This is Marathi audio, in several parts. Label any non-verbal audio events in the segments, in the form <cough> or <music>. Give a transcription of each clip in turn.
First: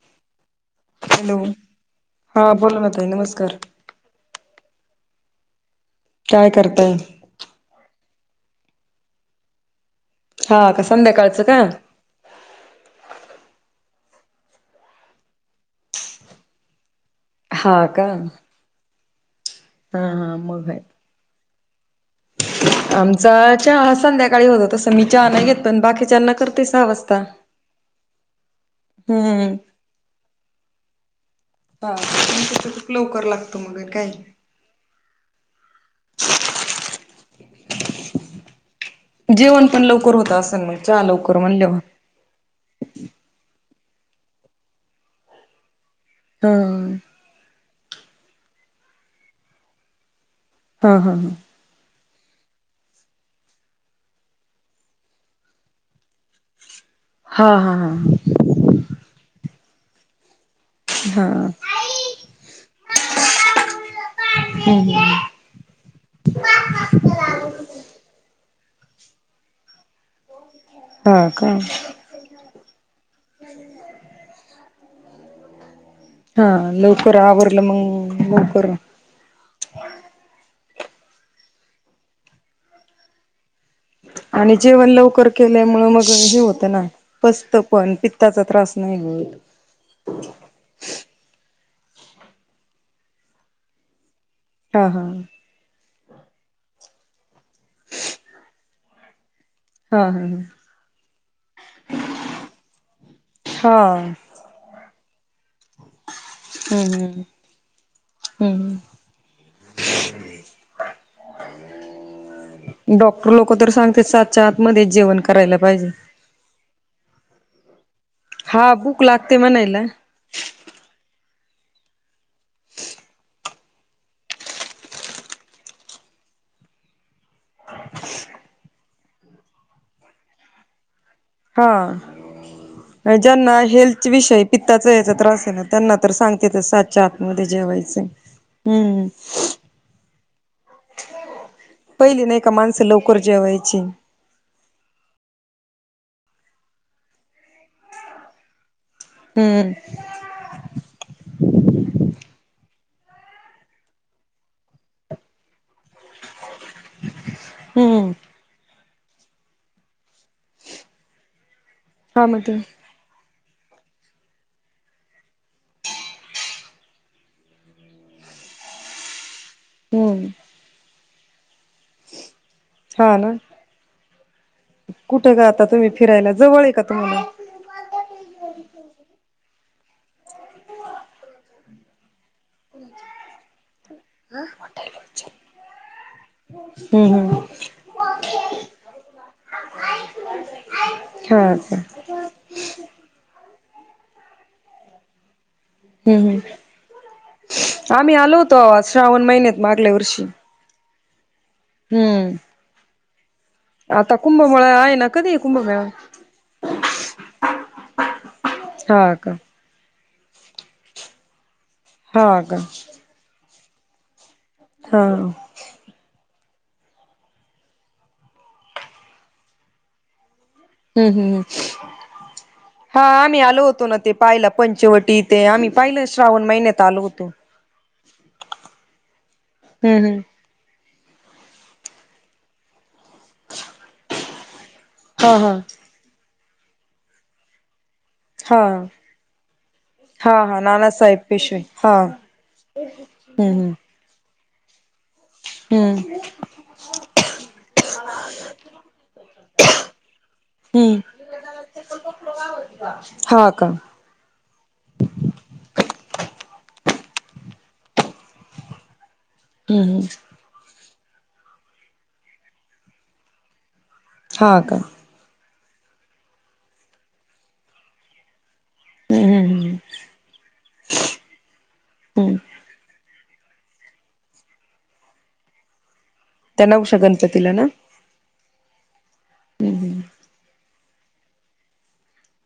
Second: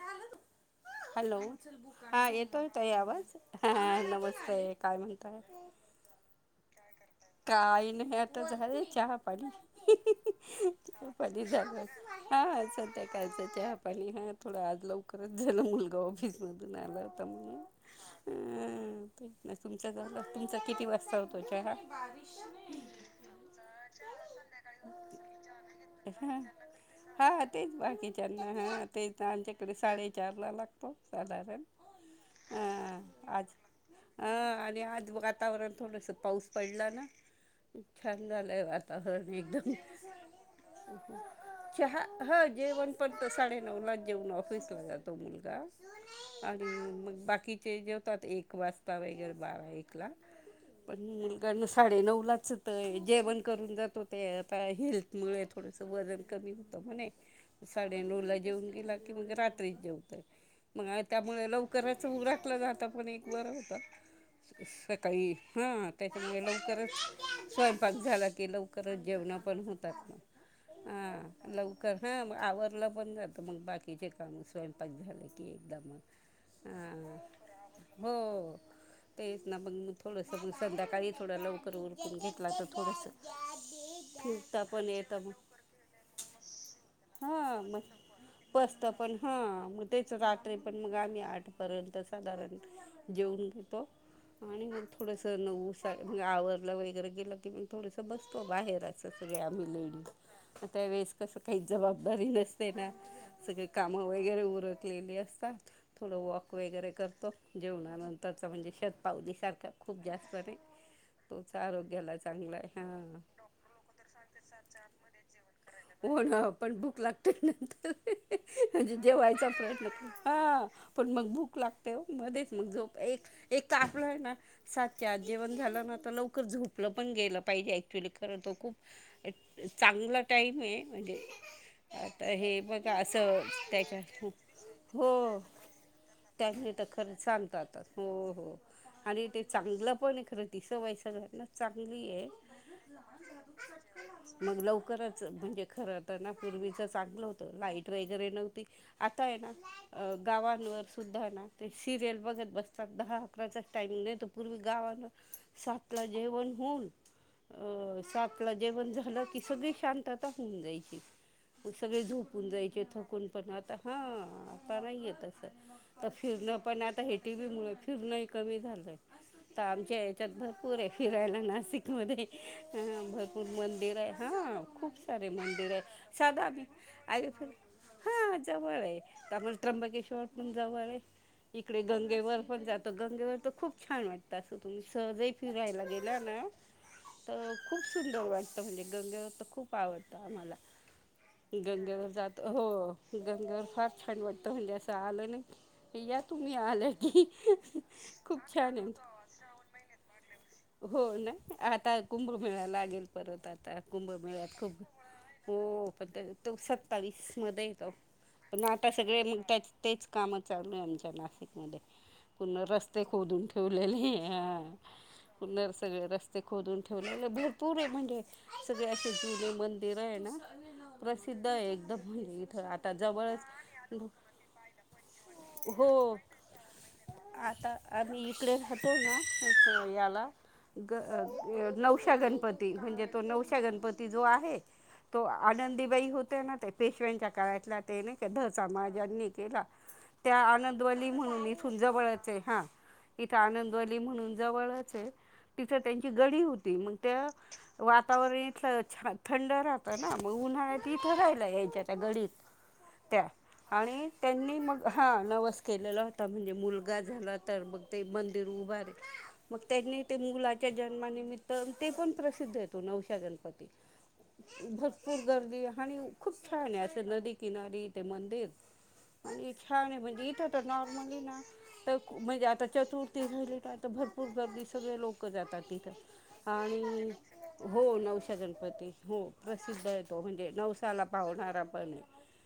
हल हॅलो हा येतोय बोला ना तई ताई आवाज नमस्कार ह नमस्ते काय म्हणताय काय करताय काही नाही आता झा चहा पडी हा का चहा संध्याकाळचं पाणी का झालं हा सत्या कयचं चहा पाणी हा थोडा आज लवकरच झाला मुलगा ऑफिस मधून आला होता हा का ह तुम हा हा तुमचा मग किती आहे वाजता हो तो हा आमचा चहाा संध्याकाळी होतो तसं मी चहाना घेतो आणि बाकीच्याना करते सहा वाजता बाकीच्याना हा ते हम्म आमच्याकडे साडेचार ला लागतो साधारण हा अ तुमच लवकर आज लागतो मग काय अ आणि आज वातावरण थोडस पाऊस पडला छान झालंय जेवण एकदम पण लवकर होत असेल मग चहा लवकर म्हणल्यावर चहा ह जेवण पण त साडे े ऑफिसला जातो मुगा आणि बाकी जेवतात एक वाजता वगैर बारा एक ला हा हा हा साडे नऊ लाच होतय जेवण करून जातो ते आता हेल्थ मु थोडसं वजन कमी हो म्हणे हा हा हा हा साडे नऊ ला जेऊन गेला की म्हणजे रात्री जेवतय मग हा हा त्यामुळे लवकरच उडटलं जात पण एक बरं होतं हम्म काही हा लवकरच स्वयंपाक झाला की लवकरच जेवणा पण होतात ना हा लवकर हा आवरलं पण जात मग बाकीचे काम स्वयंपाक झाले. क एकदमत हा लवकर आवरलं मंग हो लवकर. तेच ना मग थोडंसं मग संध्याकाळी थोडं लवकर उरकून घेतला तर थोडस आणि जेवण लवकर केल्या मुळे मग हे होतं ना पस्त हा मग पण पित्ताचा त्रास बसत नाही होत पण हा मग तेच रात्र पण मग आम्ही आठ पर्यंत साधारण जेवन घेतो हा हा. आवरला वगैरे गेलं की म थोडस बसतो बाहेर असं सगळे आम्ही लेडीज हा हा त्या वेळेस कसं काही जबाबदारी नसते ना सगळे काम हा वगैरे उरकलेली थोडं वॉक वगैरे हम्म करतो हम्म जेवणानंतरचा म्हणजे हम्म शेतपावलीसारखा खूप जास्त नाही तोच आरोग्याला चांगला आहे हा डॉक्टर लोक तर सांगते सातच्या आत मध्ये जेवण करायला पाहिजे. होन पण भुक लागते नंतर. हा म्हणजे भूक लागते जेवायचा म्हणायला प्रयत्न कर हा पण मग बुक लागते मध्येच मग जोप एक काला आहे ना साातच्या आत जेवण झालं ना आता लवकर झोपलं पण गेलं पाहिजे ऍक्च्युली खर त खूप चांगला टाईम ये म्हणजे. आता हे बघा हा असं ज्यांना त्याच्या हेल्थ विषयी पित्ताच याचा हो त्रास आहे ना त्यांना तर सांगते त्याने तर सातच्या आत खरंच मध्ये सांगतात जेवायचं हो हो हम्म आणि ते चांगलं पण खरं दिसवाय स ना चांगली पहिली आहे नाही का माणसं लवकर जेवायची. मग लवकरच म्हणजे खर तर ना पूर्वीच चांगलं होत लाईट वगैरे नव्हती आता आहे ना हम्म गावांवर सुद्धा ना ते सिरियल बगर बसतात दहा अकराचा टाइमंग नाही तर पूर्वी गावान सात ला जेवण होऊन हम्म सातला आपलं जेवण झालं ती सगळी शांतता होऊन जायची सगळे हा मग झोपून ते जायचे थकून पण आता हा आता नाही आहे तस फिरण पण आता हे टी व्ही मुळे फिरणं कमी झालं तर आमच्या हम्म याच्यात भर पुरे फिरायला नत नाशिक कमध्ये हा ना भरपूर मंदिर आहे हा खूप सारे मंदिर आहे सादा क तु म्हला हा जवळ आहे त्या मुळे आहे त्र्यंबकेश्वर पण जवळ इकडे गंगेवर पण जातो गंगेवर तर खूप छान वाटत असं तुम्ही सहज फिरायला गेला ना हम्म हम्म तर खूप सुंदर वाटत म्हणजे गंगेवर तर खूप आवडतं आम्हाला हा का गंगेवर जात हो गंगेवर फार छंड वाटत म्हणजे असं आलं नाही हम्म या हम्म. तुम्ही आलया की त छान आहे श्रावण महिन्यात मागल्या वर्षी हो नाही आता हम्म कुंभमेळा लागेल परत आ आता कुभमेळा म आहे ना कघी हो पण तो सत्तावीस मध्ये येतो पण आता हा सगळे का मग त्या तेच काम चालू आहे आमच्या नाशिकमध्ये हा का पूर्ण रस्ते खोदून ठेवलेले आहे हा नर सगळे रस्ते खोदून ठेवलेले भरपूर म्हणजे सगळे असे जुनी मंदिर आहे ना हम् प्रसिद्ध ह् आहे एकदम म्हणजे इथं आता हा आम्ही आलो होतो जवळच ना ते पाहिला पंचवटीथे हो आता आम्ही इकडे राहतो ना हम्म हम्म याला नवशा गणपती म्हणजे तो नवशा गणपती जो आहे तो हा हा आनंदीबाई होते ना ते पेशव्यांच्या काळात हा <unintelligible> त्या हा हा आनंदवली नानासाहेब म्हणून पेशवे इथून हा जवळचे हा इथे हम्म हम्म आनंदवली म्हणून जवळचे तिथं हम्म त्यांची गडी होती मग त्या वातावरण इथछ थंड राहतं ना मग उन्हाळ्यात हम्म इथे राहियला यायच्या त्या गडीत त्या हा का हम्म आणि त्यांनी मग हा नवस केलेला होता म्हणजे मुलगा झाला तर मग ते मंदिर उभारे हम्-हम, च्या जन्मानिमित्त ते पण प्रसिद्ध येतो नवशा गणपती. हा का हम्म भरपूर गर्दी आहे. आणि खूप छान आहे, असं नदी किनारी ते मंदिर हम्म आणि हम्म. छान आहे म. हणजे इथं तर नॉर्मली ना तर हम्म म्हणजे आता चतुर्थ ते झाहिले का आ तर भरपूर गर्दी सगळे लोक जातात तिथं त्या नवशा आणि गणपतीला ना हो नवसा गणपती हो प्रसिद्ध आहे तो म्हणजे नवसा ला पाहणारा पण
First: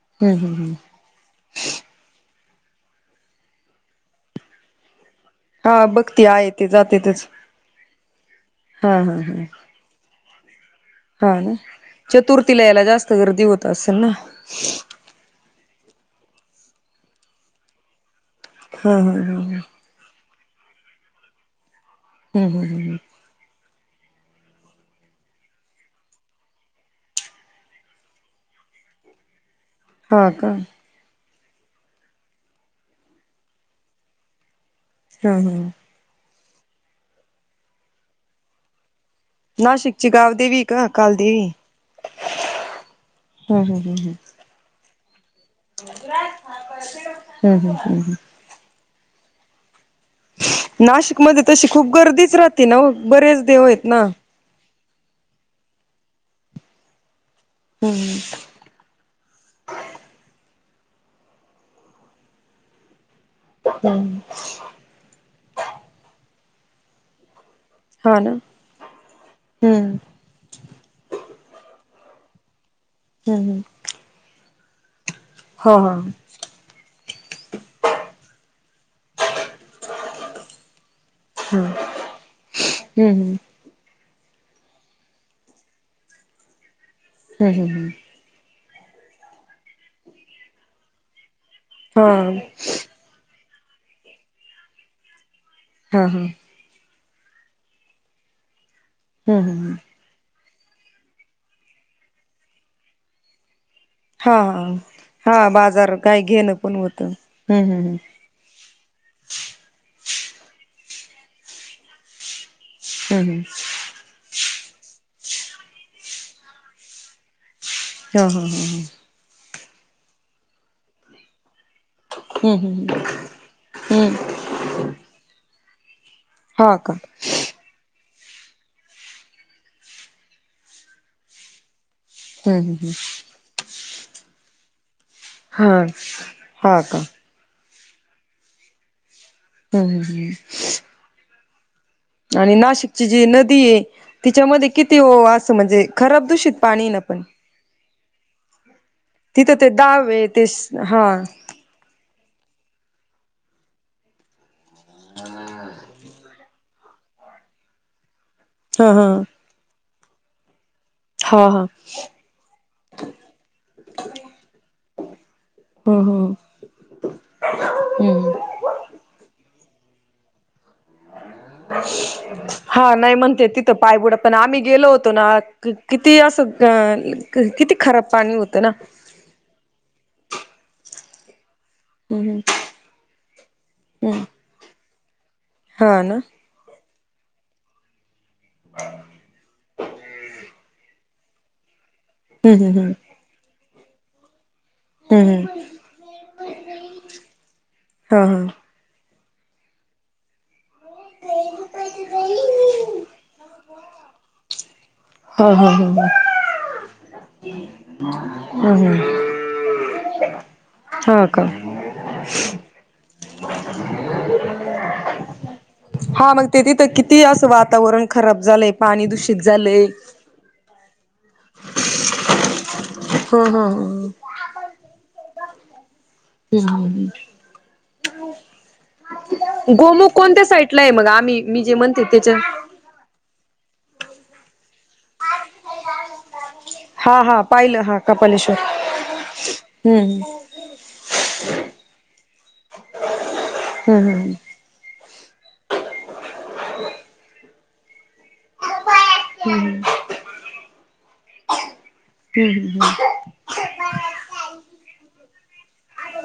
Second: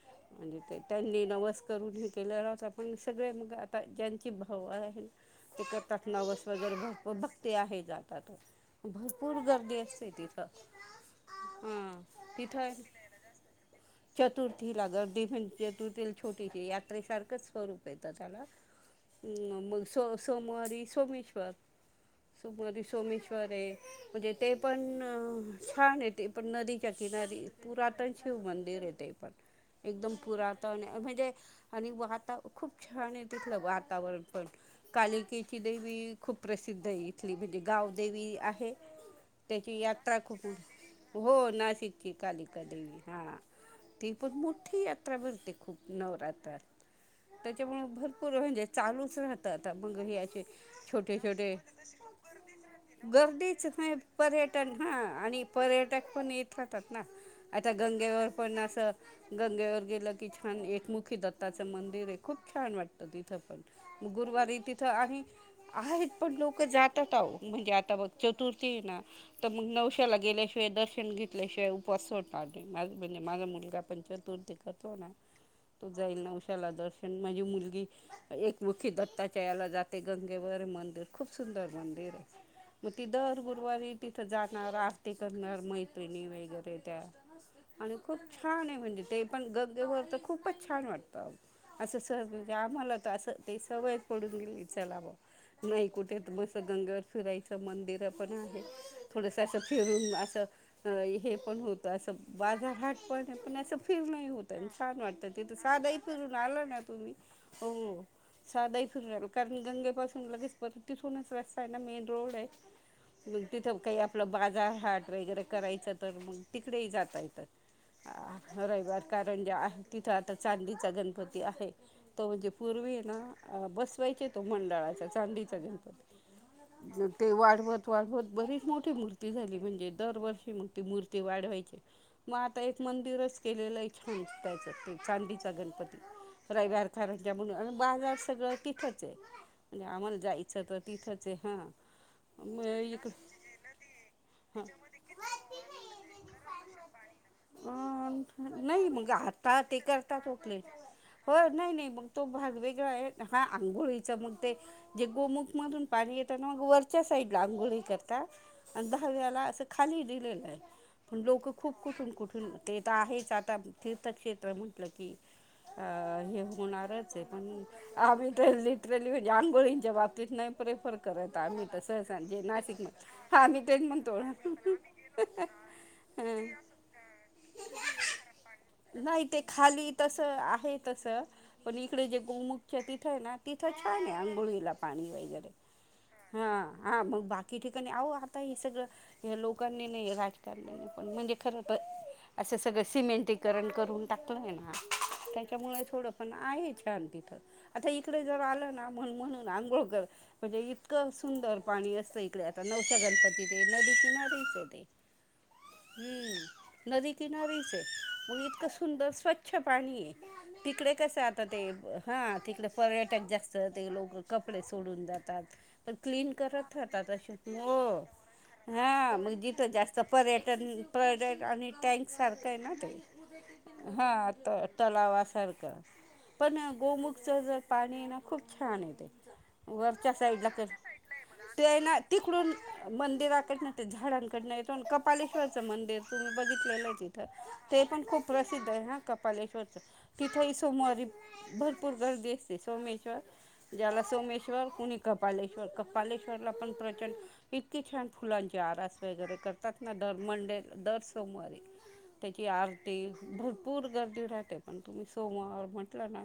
हम्म हम्म म्हणजे हम्म ते त्यांनी नवस करून केलेला आता पण सगळे मग आता ज्यांची भाव आहे. हा बघती आहे ते जाते व भक्ते आहे जातात हा भरपूर हा गर्दी असते तिथ हा ना चतुर्थीला तिथं यायला जास्त गर्दी होत असेल ना, छटी याेसार स्वरूप य त्याला, हा हा हा ह हम मग स्वरू सोमवारी सोमेश्वर हम्म हम्म सोमवारी हम्म सोमेश्वर आहे. म्हणजे ते पण छान आहे ते पण नदीच्या किनारी पुरातन शिव मंदिर, पण एकदम हा का पुरात म्हणजे आणि वाता खूप छान आहे तिथलं वातावरण पण हा हा कालिकेची देवी खूप प्रसिद्ध आहे इथली म्हणजे गावदेवी आहे. त्याची नाशिकची यात्रा खूप गावदेवी का हो कालदेवी नाशिकची काली कध हा, हम् हम् हम् तीपत माठी आ त्याच्यामुळे भरपूर म्हणजे <unintelligible> चालूच राहत आता मंग हचे छोट मध्ये तशी खूप गर्दीच राहती ना बरेच देवत ना, ह आणि पर्यटक पण यथ रातात ना, आता हम्म गंगेवर पण असं गंगेवर गेलं की आणिान एकमुखी दत्ताचं मंदिर हे खूप छान वाटत, तिथ पण गुरुवारी तिथं आहे आहेत पण लोक जातात आहो म्हणजे आता मघ हा ना चतुर्थी आहे ना तर मग हम्म नवश्याला गेल्याशिवाय दर्शन घेतल्याशिवाय पसव ट माझ म्हणजे माझा हम्म मुलगा पण चतुर्थी करतो ना, हम् हा तू हा जाईल ना उशाला दर्शन माझी मुलगी एक मुखी दत्ताच्या याला जाते गंगेवर मंदिर खूप हा सुंदर मंदिर आहे मग ती हम्म दर गुरुवारी तिथ आरती करणार मैत्रिणी वगैरे त्या हम्म हम्म हम्म आणि खूप छान म्हणजे ते पण गग्गेवर तर खूपच छान वाटतं असं हा सर म्हणजे आम्हाला तर असं ते सवय पडून दिली चलावं नाही हा हा कुठेेत मस गंगे सुुराईचं मंदिर पण आहे थोडस हम्म असं हम्म फिरून असं हे पण होतं असं बाजा हट पण आहे पण असं फिरणंही होतं हा-हा आणि छान वाटतं हा! तिथं बाजार साधंही काही फिरून घेणं पण होतं, हम्म हम्म् साधही फिरल कारण गंगे पाासून लगेच प तिथूनच रस्ताय ना मेन रोडय मग तिथं काही आपलं बाजार हट वगैरे करायचं तर मग तिकडेही जाता येतं हम्म रविवार कारण जे तिथं आता चांदीचा गणपती आहे. तो म्हणजे पूर्वी हम्म ना हम्म बसवायचे तो मंडळाचा चांदीचा गणपती. हा हा हा हम्म हम्म हम्म हा का ते वाढवत वाढवत बरीच मोठी मूर्ती झाली म्हणजे दरवर्षी मग ती मूर्ती वाढवायची मग आता हम्म एक हम्म मंदिरच केलेलं आहे छान त्याच चांदीचा हम्म गणपती हा हा का रवारथणच्या म्हणून आणि बाजार सगळं तिथंच आहे हम्म हम्म आमाला हम्म जायच तर तिथचय हा आणि नाशिकची जी नदी आहे तिच्यामध्ये किती ओ असं म्हणजे खराब दूषित पाणी न पण अ नाही मग आता तिथं ते दाव करतात आहे ते क्लिन हा हो नाही नाही मग तो भाग वेगळा आहे हा आंघोळीचा मग ते जे गोमुख मधून पाणी येत त्या मग वरच्या साईडला आंघोळी करता आणि हा हा दहाव्याला असं खाली दिलेलं आहे पण हा लोकं हा खूप कुठून कुठून ते तर आहेच आता तीर्थक्षेत्र म्हंटलं की अ ह ह हे होणारच आहे पण आम्ही हम्म तर लिटरली आंघोळीच्या बाबतीत नाहीे प्रेफर करत आम्ही तर सहसा जे नाशिक हा नाही मध्ये म्हणते आम्ही तिथं तेच पायबुडा म्हणतो पण आम्ही गेलो होतो ना किती किती हं असं अं किती खराब पाणी होत ना नाही ते खाली तसं आहे तस पण इकडे जे गोमुख तिथं आहे ना तिथं छान आहे हम् आंघोळीला पाणी वय हा ना हा मग बाकी ठिकाणी आहो आता हे सगळं या लोकांनी ना राजकारण पण म्हणजे खरं तर हम्म असं सगळं हम्म सिमेंटीकरण करून टाकलाय ना हम्म हम्म हम्म त्याच्यामुळे थोडं पण आहे छान तिथ आता इकडे हा जर हा आलं ना म्हणून आंघोळ म्हणजे सुंदर पाणी असतं इकडे आता नौसा गणपती ते नदी किनारीचय ते हम् हम् हम् बा हम्म नदी किनारीचय मग इतकं सुंदर हम्म स्वच्छ पाणी आहे तिकडे हा कसं का आता ते हा तडे पर्यट जास्त ते लोक कपडे सोडून जातात पण हा क्लीन मग ते करत तिथं राहतात किती असं वातावरण खराब झालंय पाणी हा मग दूषित जिथ झालंय जास्त पर्यटन पर्यट आणि टँक सारखं आहे हा हा ना हा तलावा सारख पण हा गोमुखच जर पाणी ना खूप छान य ते गोमुख वरच्या कोणत्या साईडला क आहे मग आम्ही मी जे ते ना म्हणते त्याच्या तिकडून मंदिराकडना झाडांकड नाही कपालेश्वरचं मंदिर तुम्ही बघितलेलंच हा इथं हा पाहिलं ते हा पण खूप कपालेश्वर प्रसिद्ध आहे हा कपालेश्वर हम्म तिथेही सोमवारी भरपूर गर्दी असते सोमेश्वर ज्याला हम्म हम्म सोमेश्वर कुणी कपालेश्वर कपालेश्वरला पण प्रचंड इतकी छान फुलांची आरास वगैरे करतात ना दर मंडे दर सोमवारी त्याची हम्म हम्म आरती भरपूर गर्दी राहते पण तुम्ही सोमवार म्हटलं ना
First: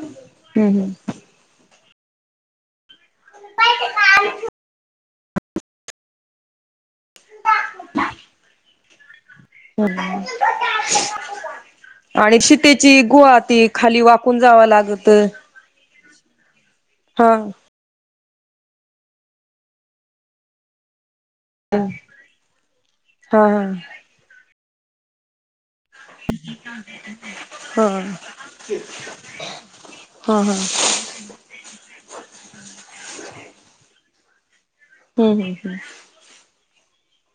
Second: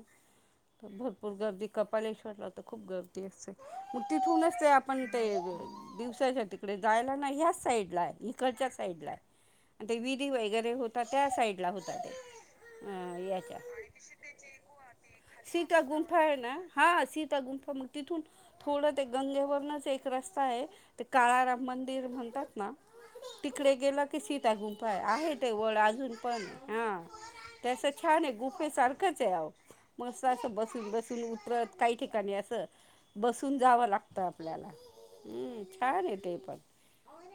हम्म हम्म भरपूर गर्दी कपालेश्वरला तर खूप गर्दी असते मग तिथूनचते आपण दिवसाच्या तिकडे जायला ना ह्याच साईड ला आहे इकडच्या साईड ला आहे आणि ते विधी वगैरे होता त्या साईडला होता आणि शीतेची ते गुहा याच्या ती खाली वाकून जा कवालागत सीता गुंफा आहे ना हां सीता गुंफा मग तिथून थोडं ते गंगेवरूनच एक रस्ता आहे काळाराम मंदिर म्हणतात ना हा हा तिकडे गेलं की सीता आहे गुंपाय आहे तेवळ पण हा तस हा हा छान आहे गुफे सारखंच आहे मस्त हा असं हा बसून बसून उतरत काही ठिकाणी असं बसून जावं लागत आपल्याला. हम्म छान य ते पण.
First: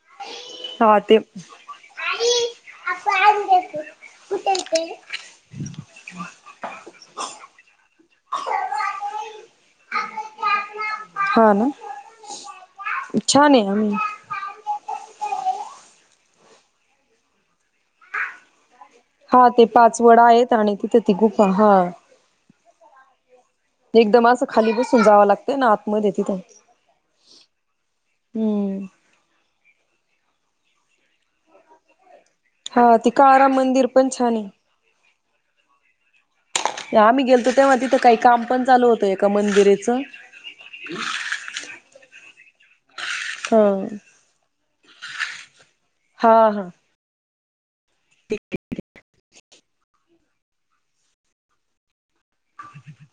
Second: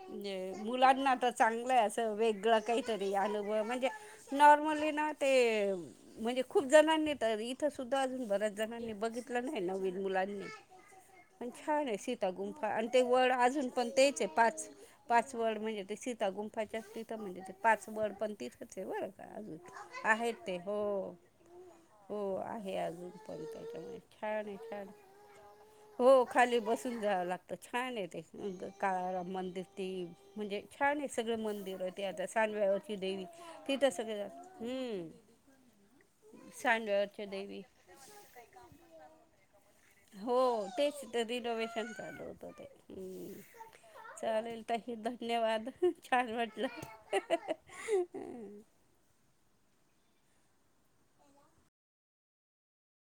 म्हणजे हा मुलांना ते तर चांगलं आहे असं वेगळं काहीतरी अनुभव म्हणजे नॉर्मली ना. ते म्हणजे खूप जणांनी तर इथं सुद्धा अजून बऱ्याच जणांनी. बघितलं न्ही नवीन मुलांनी. पण हा ना छानये सीता गुंफा आणि ते वड छान अजून आहे पण आम्ही तेचय पाच. पाचवड म्हणजे ते सीतागुंफाच्या तिथं म्हणजे ते पाचवड पण तिथं. ते बरं हा ते पाच का वड आहेत ते आणि हो तिथे ती गुफा हा हो आहे. हे अजून प एकदम असं खाली बसून जावं लागतं. हो खाली बसून जावं लागतं छानये ते हम्म काळाराम मंदिर ते म्हणजे छान एक सगळ मंदिर ते आता खांडव्यावरची हा ती देवी काळाराम मंदिर तिथे पण सगळे ज छान आहे हम्म. सांडव्यावरची आम्ही गेलतो देवी तेव्हा तिथं काही काम पण चालू होतं एका मंदिरेत हो तेच रिनोवेशन चालू होत ते हम्म हा चालेल. ताई धन्यवाद छान हा हा वाटलं. <unintelligible>